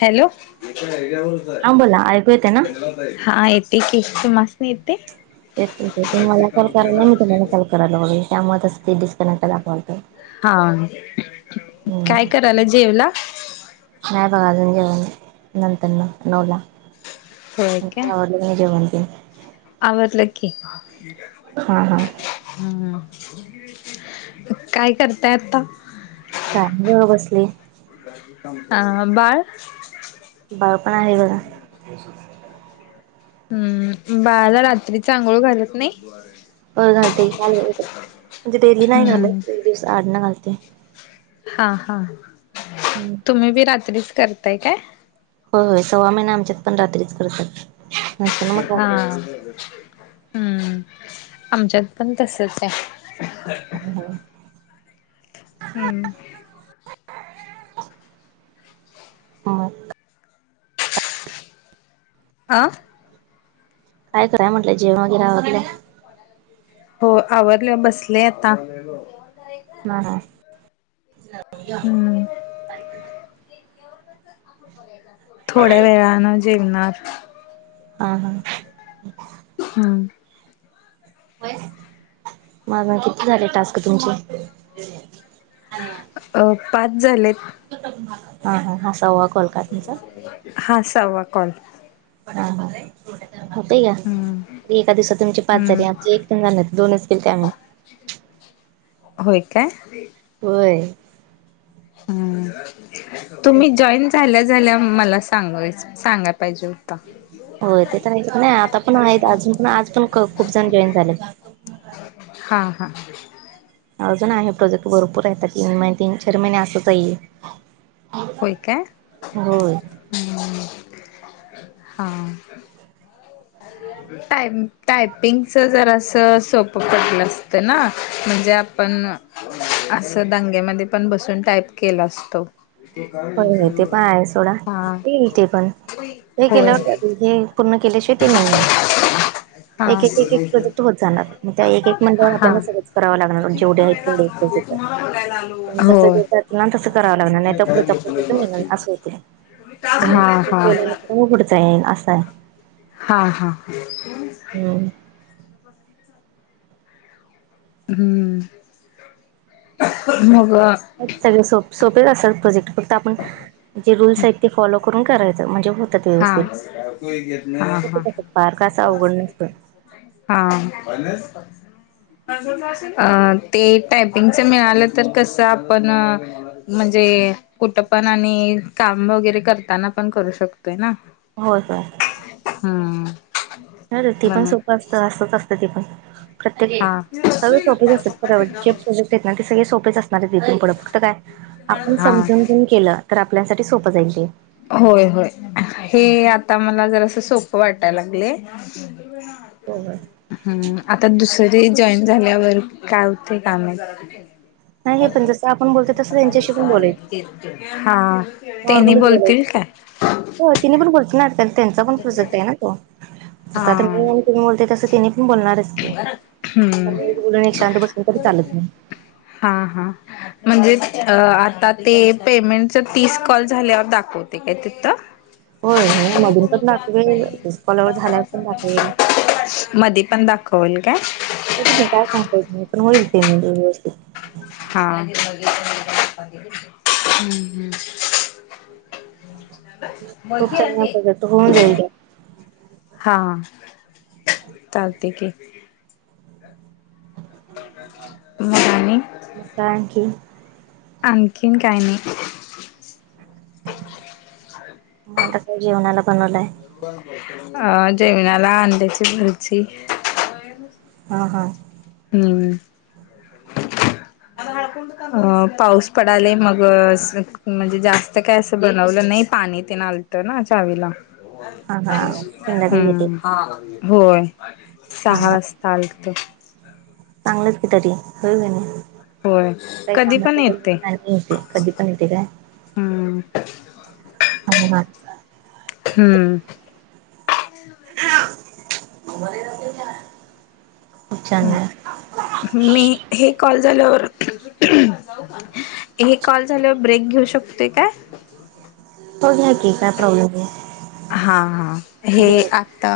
Hello, नुसतं हेच्यावरच हा बोला ऐकू येते ना हाय जंगलात. हा येते की, तुमासनी येतंय? एक तर तुम्ही मला कॉल करालाय, मी तुम्हाला कॉल कराय लागलोय त्यामुळ ते डिस्कनेक्ट दाखवालंय हा, काय हम्म करालाय जेवला? नाही बघा अजून जेवण नंतरन नऊला होय काय लग्न जेवण तेन आवरलं की हा हा हम्मं काय करताय आता? काय ग बसले हा बाळ? बाळ पण आहे बघा हम्म, बाळाला रात्रीचं आंघोळ घालत नाही हो घालते की म्हणजे डेली नाही हम्म घालत, एक दिवस आडन घालते हां हा [unintelligible] तुम्ही बी रात्रीच करताय काय? हो होय सव्वा महिने आमच्यात पण रात्रीच करतात नंतर न मग हां ऑफिस. हम्म, आमच्यात पण तसचं हाय होय हम्म हां आ. काय कराय म्हनलं जेवन वगैरे आवरल? हो आवरल बसले आता. काय गो जेवण करायच. मा हा, हम्म [unintelligible] थोड्या वेळानं जेवणार. आ हा. हम्म. होय, म आता किती झाले टास्क तुमचे? [unintelligible] अ पाच झालेत. हा हा हा सवा कॉल काय तुमचा? हा सहावा कॉल हा हा, होतय घ्या, हम्म दि एका दिवसात तुमचे पाच हम्म झाले आमचे तीन राहिल्यात दोनच केलते आम्ही. होय काय? होय. अ, तुम्ही जॉईन झाल्या झाल्या मला सांगायच, सांगाय पाहिजे होय ते तर हाय कणी आता पण आहेत अजून पण आज पण खूप जण जॉईन झालेत. हा हा. अजून आहे प्रोजेक्ट भरपूर आहे आता तीन महिने तीन चार महिने असंच आहे हे. होय काय होय. हा. [unintelligible] टायम, टायपिंगच जरास सोपं पडल असत ना म्हणजे आपण अस दंग्यामध्ये पण बसून टाईप केलो असतो. होय होय ते पण आहे सोडा हा, येईल ते पण. हे होय. केल्यावर हे पूर्ण केल्याशिवाय ते नाही [unintelligible] हा एक एक एक प्रोजेक्ट होत जाणार, म त्या एक एक म्हणल्या हा आपल्याला सगळच कराव लागणार जेवढे आहेत तेवढे प्रोजेक्ट. जस होय देतात ना तसं करावं लागणार नाही तर पुढचा प्रोजेक्ट मीनल अस होतय, तवं, हा हे हा केल्यानंतर म पुढच हाय असा आहे. हा हा. हम्म. [inaudible] हम्म, मग सगळे सोप-सोपेच असतात प्रोजेक्ट फक्त आपण, जे रुलस आहेत ते फॉलो करून करायचं म्हणजे हो हा, हा हा. होतात पार काय असं अवघड नसतं आ फणस. अ ते टायपिंगच मिळालं तर कसं आपण म्हणजे, कुठं पण आणि काम वगैरे करताना पण करू शक तय ना, होय होय हम्म. नाही रे ते पण म्हणून सोपं असत असच असत ते पण. प्रत्येक, हा सगळे सोपेच असतात [unintelligible] तेत नान ते सगळे सोपेच असणार इथून पुढं फक्त काय, आपण हा समजून तुन केलं तर आपल्यासाठी सोपं जाईल ते. होय होय, हे आता मला जरास सोपं वाटाय लागलय. [unintelligible] हो का. हम्म आता दुसरे जॉईन झाल्यावर काय होतय काय माहित. नाही पण जसं आपण बोलतो तसं त्यांच्याशी पण बोलायचं. हा. त्यांनी नॉर्मली बोलायच बोलतील काय हो तिने पण बोलत ना त्यांचा पण प्रोजेक्ट आहे ना तो जसं हा आता मी आणि तुम्ही बोलतो तस तिनी पण बोलणारच. हम्म ब एक शांत बसून पण चालत नाही. हा हा म्हणजे आता ते पेमेंटच तीस कॉल झाल्यावर दाखवतय काय तिथ? होय हो मधून पण दाखवेल कॉलवर झाल्यावर पण दाखवेल [unintelligible] मध्ये पण दाखवल काय? का नाही काय सांगतायेत नाही पण होईल ते मग व्यवस्थित. हा. खूप चांगला प्रोजेक्ट होऊन जाईल की [unintelligible] हां चालतय की, मग आणि, थँक्यू. आणखीन काही नाही. आता काय जेवणाला बनवलाय? अ जेवणाला अंड्याची बुर्जी. हा हा हम्म अ हळकुंड अ पाऊस पडालय मग म्हणजे जास्त काय असं बनवलं नाही पाणी तेन आल त ना चावीला हा हा संध्याकाळी येते हम्म हा. होय हा सहा हा वाजता आलत. चांगलंच की तरी होय कनी होय काय कधी काम पण असल येतय तर येतंय कधी पण येतंय काय? हम्म हम्म [unintelligible] खूप छान आहे मी हे कॉल झाल्यावर हे कॉल झाल्यावर ब्रेक घेऊ शकतोय काय? तो घ्या की काय प्रॉब्लेम नाही. हा हा हे घ्या आ आता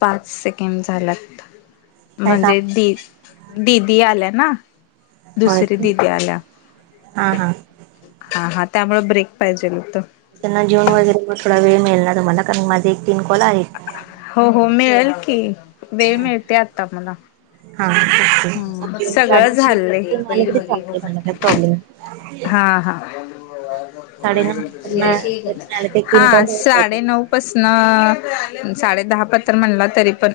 पाच सेकेंड झाल्यात काय म्हणजे काम दी दिदी आल्या ना होय दुसरी काय दिदी आल्या हा हा हा हा त्यामुळे ब्रेक पाहिजेल होत. त्यांना जेवन वगैरे थोडा वेळ मिळणार तुम्हाला कारण माझ एक तीन कॉल आहे. हो हो मिळेल की वेळ मिळतय आता मला. हा ओके साडे सगळं नऊ झालं नंतर आले बैल तरी चालते मला काही प्रॉब्लेम हा हा साडेनऊ नंतर ते तीन हा कॉल होऊन जातील साडे नऊ पसन साडे दहा पतर म्हणलं तरी पण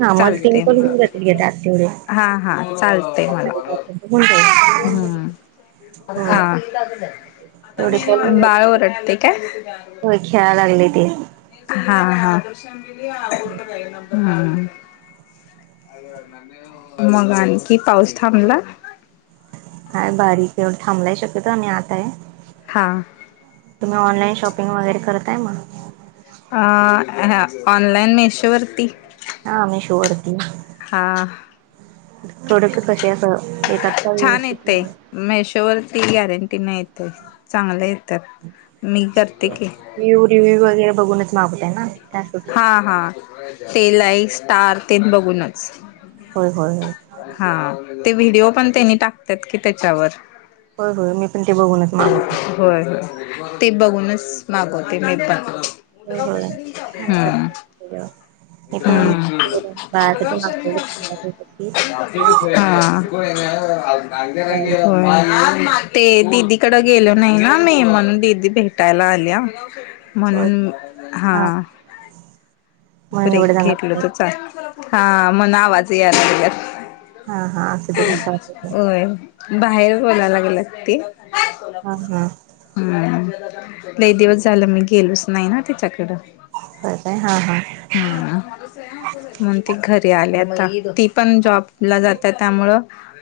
हा मग तिन कॉल घेऊन जातील हे त्यात तेवढे. हां हां चालतेय पाच मलां साडेपाच पर्यंत होऊन जाईल हम्मं हो हां तेवढे कॉल होऊन बाळं जातील वोरडतेय कायं होय खेळायला लागले ते हां हां हम्मं मले लागणारं नाहीं हो मंग आणखी पाऊस थांबला हांय बारीक एवढ थांबलाय शक्यतोवर मी आंत हांय हां तुम्हीं ऑनलाईन शॉपिंग वगैरें करताय मंग हां ऑनलाईन मेशोवरती हां मेशोवरती हां थोडं कशी असं येतांत छांन हांयत ते मेशोवरती गॅरंटीन नाहीं येतंय चांगले येतांत मी करते की विव्हूं रिव्हूं वगैरें बघूंनचं मागूं यांत नां हां हां ते लाईक स्टार्स ते बघूंनचं होयं होयं हो हां ते व्हिडिओ पणं तेनी टाकतांत की त्यांच्यावर होयं होयं मी पणं ते बघूंनचं मागवतो होयं ते बघूंनचं मागवते मी पणं असं चं हेयं ते पणं हम्म बरोबर बाबां साठी मागितली होयं ते दिदी कडं गेलो न्हांय नां मी म्हणूंन दिदी भेटांयला आंल्या होय म्हणूंन हां हा म्हणून एवढं ब्रेक सांगत घेतलं होते तं चालं हां मणं नावांज यांल असते हा हा असू दे घ्या चालतंय की त्यांत हं होयं बाहेर बोलांयला गेलंत ते हा हा हम्मं लंय दिवसं झालं मी गेलोच नांय नां तीच्यांकडं हो कायं हां हां हां मंग ती घरी आली आंता ती पणं जॉब- जॉबलां जातांत त्यामुळं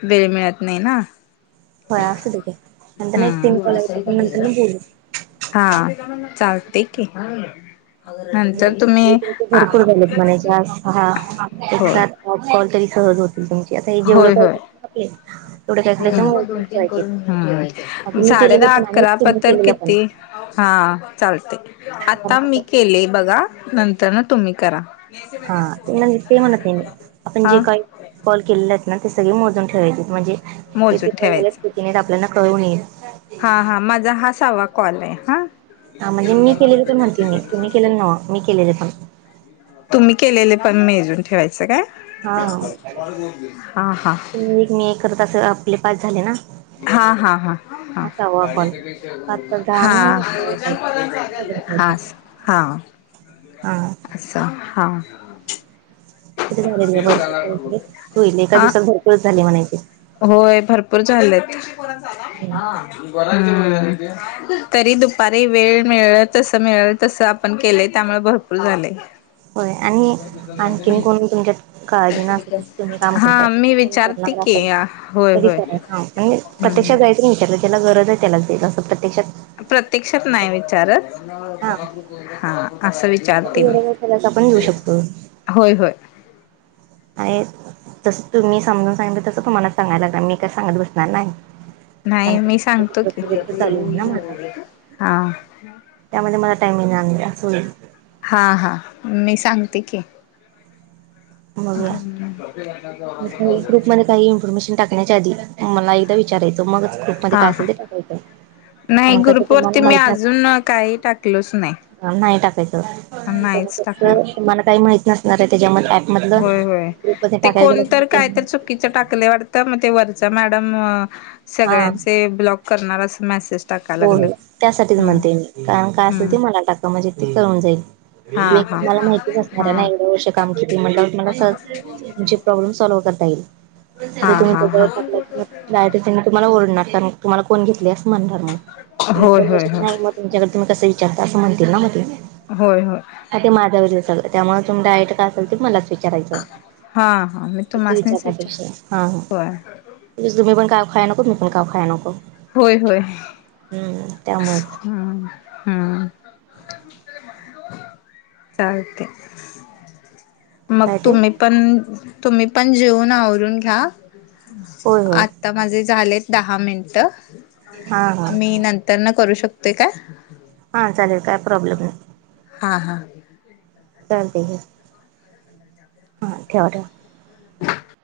वेळं मिळतं नाई नां होयं असं ठीके नंतर एक तीनं कॉल यायंचा नंतर मी गेली हां चालते की नाहीं नंतर तुम्ही आ भरंपूर झालेत म्हणांयच्या हां होय एतक्यांत आंज कॉल तरी करुंण आंता जेवढं होय कॉल होय अजुंन हम्म मी केलेले पणं आणि तीने केलेलं पणं हां चालते आंता मी केले बघां नंतर नं तुम्हीं करां हां ते विकल म्हणां ते म्हणतं नाई मी आपणं जे हा कायं- कॉल केलेलांत नां ते सगळें मोजूंन ठेवायचे म्हणजे कीती मोजून कॉल झालेत ते- पेमेंट आपल्यांलना कळूंन येईल हां हां माझां हां सावा कॉल आहे हां म्हणजे मी केलेले पणं म्हणते मी तुम्हीं केलेलं नांव मी केलेलं पणं तुम्हीं केलेले पणं मेजर ठेवायचं हा कायं हां हां [unintelligible] परत कसं आपले पाच झाले ना. हा हा हा हा. सहावा कॉल पाच तर दहा हा आणि अकरावा कॉल मोजून ठेवायचे हास आपण हा. हा. असं हां. [unintelligible] एका हा दिवसाला भरपुर झाले म्हणायचे. होय भरपूर झालेत. हं तरी दुपारी वेळ मिळंल तसं मिळंल तसं आपण केलंय त्यामुळे भर पूर झालेय. होय आणि आणखीन कोणी तुमच्यात काळजी न असं तसं तुम्ही काम करताय हा मी विचारते करणार की असाल होय तरी होय करा हां. आणि हम्म प्रत्यक्षात जायचं अन् विचारलं ज्याला गरजाय त्यालाच देईल असं प्रत्यक्षात प्रत्यक्षात नाय विचारत हा हा अस वि चार ते मी गरज त्यालाच आपण देऊ शकतो होय होय. आणि तसं तुम्ही समजून सांगितलं तसं तुम्हाला सांगायल लागणार मी काय सांगत बसणार नाही. कारण नाही मी सांगतो दुसरं की प्रोजेक्ट चालू होईल ना माझा हा. त्यामध्ये मला टाईम मीळालं नाई असं होईल. हा हा मी सांगते की. बघूया [unintelligible] ग्रुपमध्ये काई इन्फॉर्मेशन टाकण्याच्या आधी मला एकदा विचारायचं मगच ग्रुप मध्ये काय असेल ते टाकायचं. नाई कारण कसं तुम्हाला ग्रुपवरती मी अजून न काई टाकलोच नाई. अं नाय टाकायचं कारण टाकलो कसं तुमाला काई माहित नसणाराय त्याच्या मधे अँप होय होय ते कोणतर काय त्यांना तर चू कीचं टाकलय वाटतं म ते वरच मॅडम हा सगळ्यांचे ब्लॉक करणार अस मेसेज टाकाय हो लागलं हो त्यासाठीच हम्म म्हणते मी कारण काय असल हम्म ते मला टाका म्हणजे ती कळून जाईल. हा हा मला माहितीच असणार आहेन हा एवढे वर्ष काम केले म्हणल्यावर मला सहज तुमचे प्रॉब्लेम सोल्व करता येईल. हा जर तुम्ही हा त्याच्यावर हा टाकलं किंवा तुम्हाला ओरढणार कारण तुम्हाला कोण घेतली असं म्हणणार मग होय रेफरन्स होय मशिन होय नाही मग तुमच्याकडे तुम्ही कसं विचारता असं म्हणतील ना म ते होय होय. ह ते माझ्यावर आहे सगळं त्यामुळे तुम्ही डायरेक्ट काय असेल मलाच विचार विचारायचं हा हा मी तिथं तुम्हासनीच विचार विचारण्यापेक्षा हा हा. होय तुम्ही पण काव खाया नको आणि मी पण काव खाया नको. होय होय हम्म त्यामुळेच हम्. हम्म चालतेय. मग काय ते तुम्ही पण तुम्ही पण जेऊन आवरून घ्या. होय होय आता माझे झालेत दहा मिनिटं हां हां मी नंतर न करू शकतोय काय? हा चालेल काय प्रॉब्लेम नाही. हा हा. चालतेय की हा ठेवा ठेवा. ह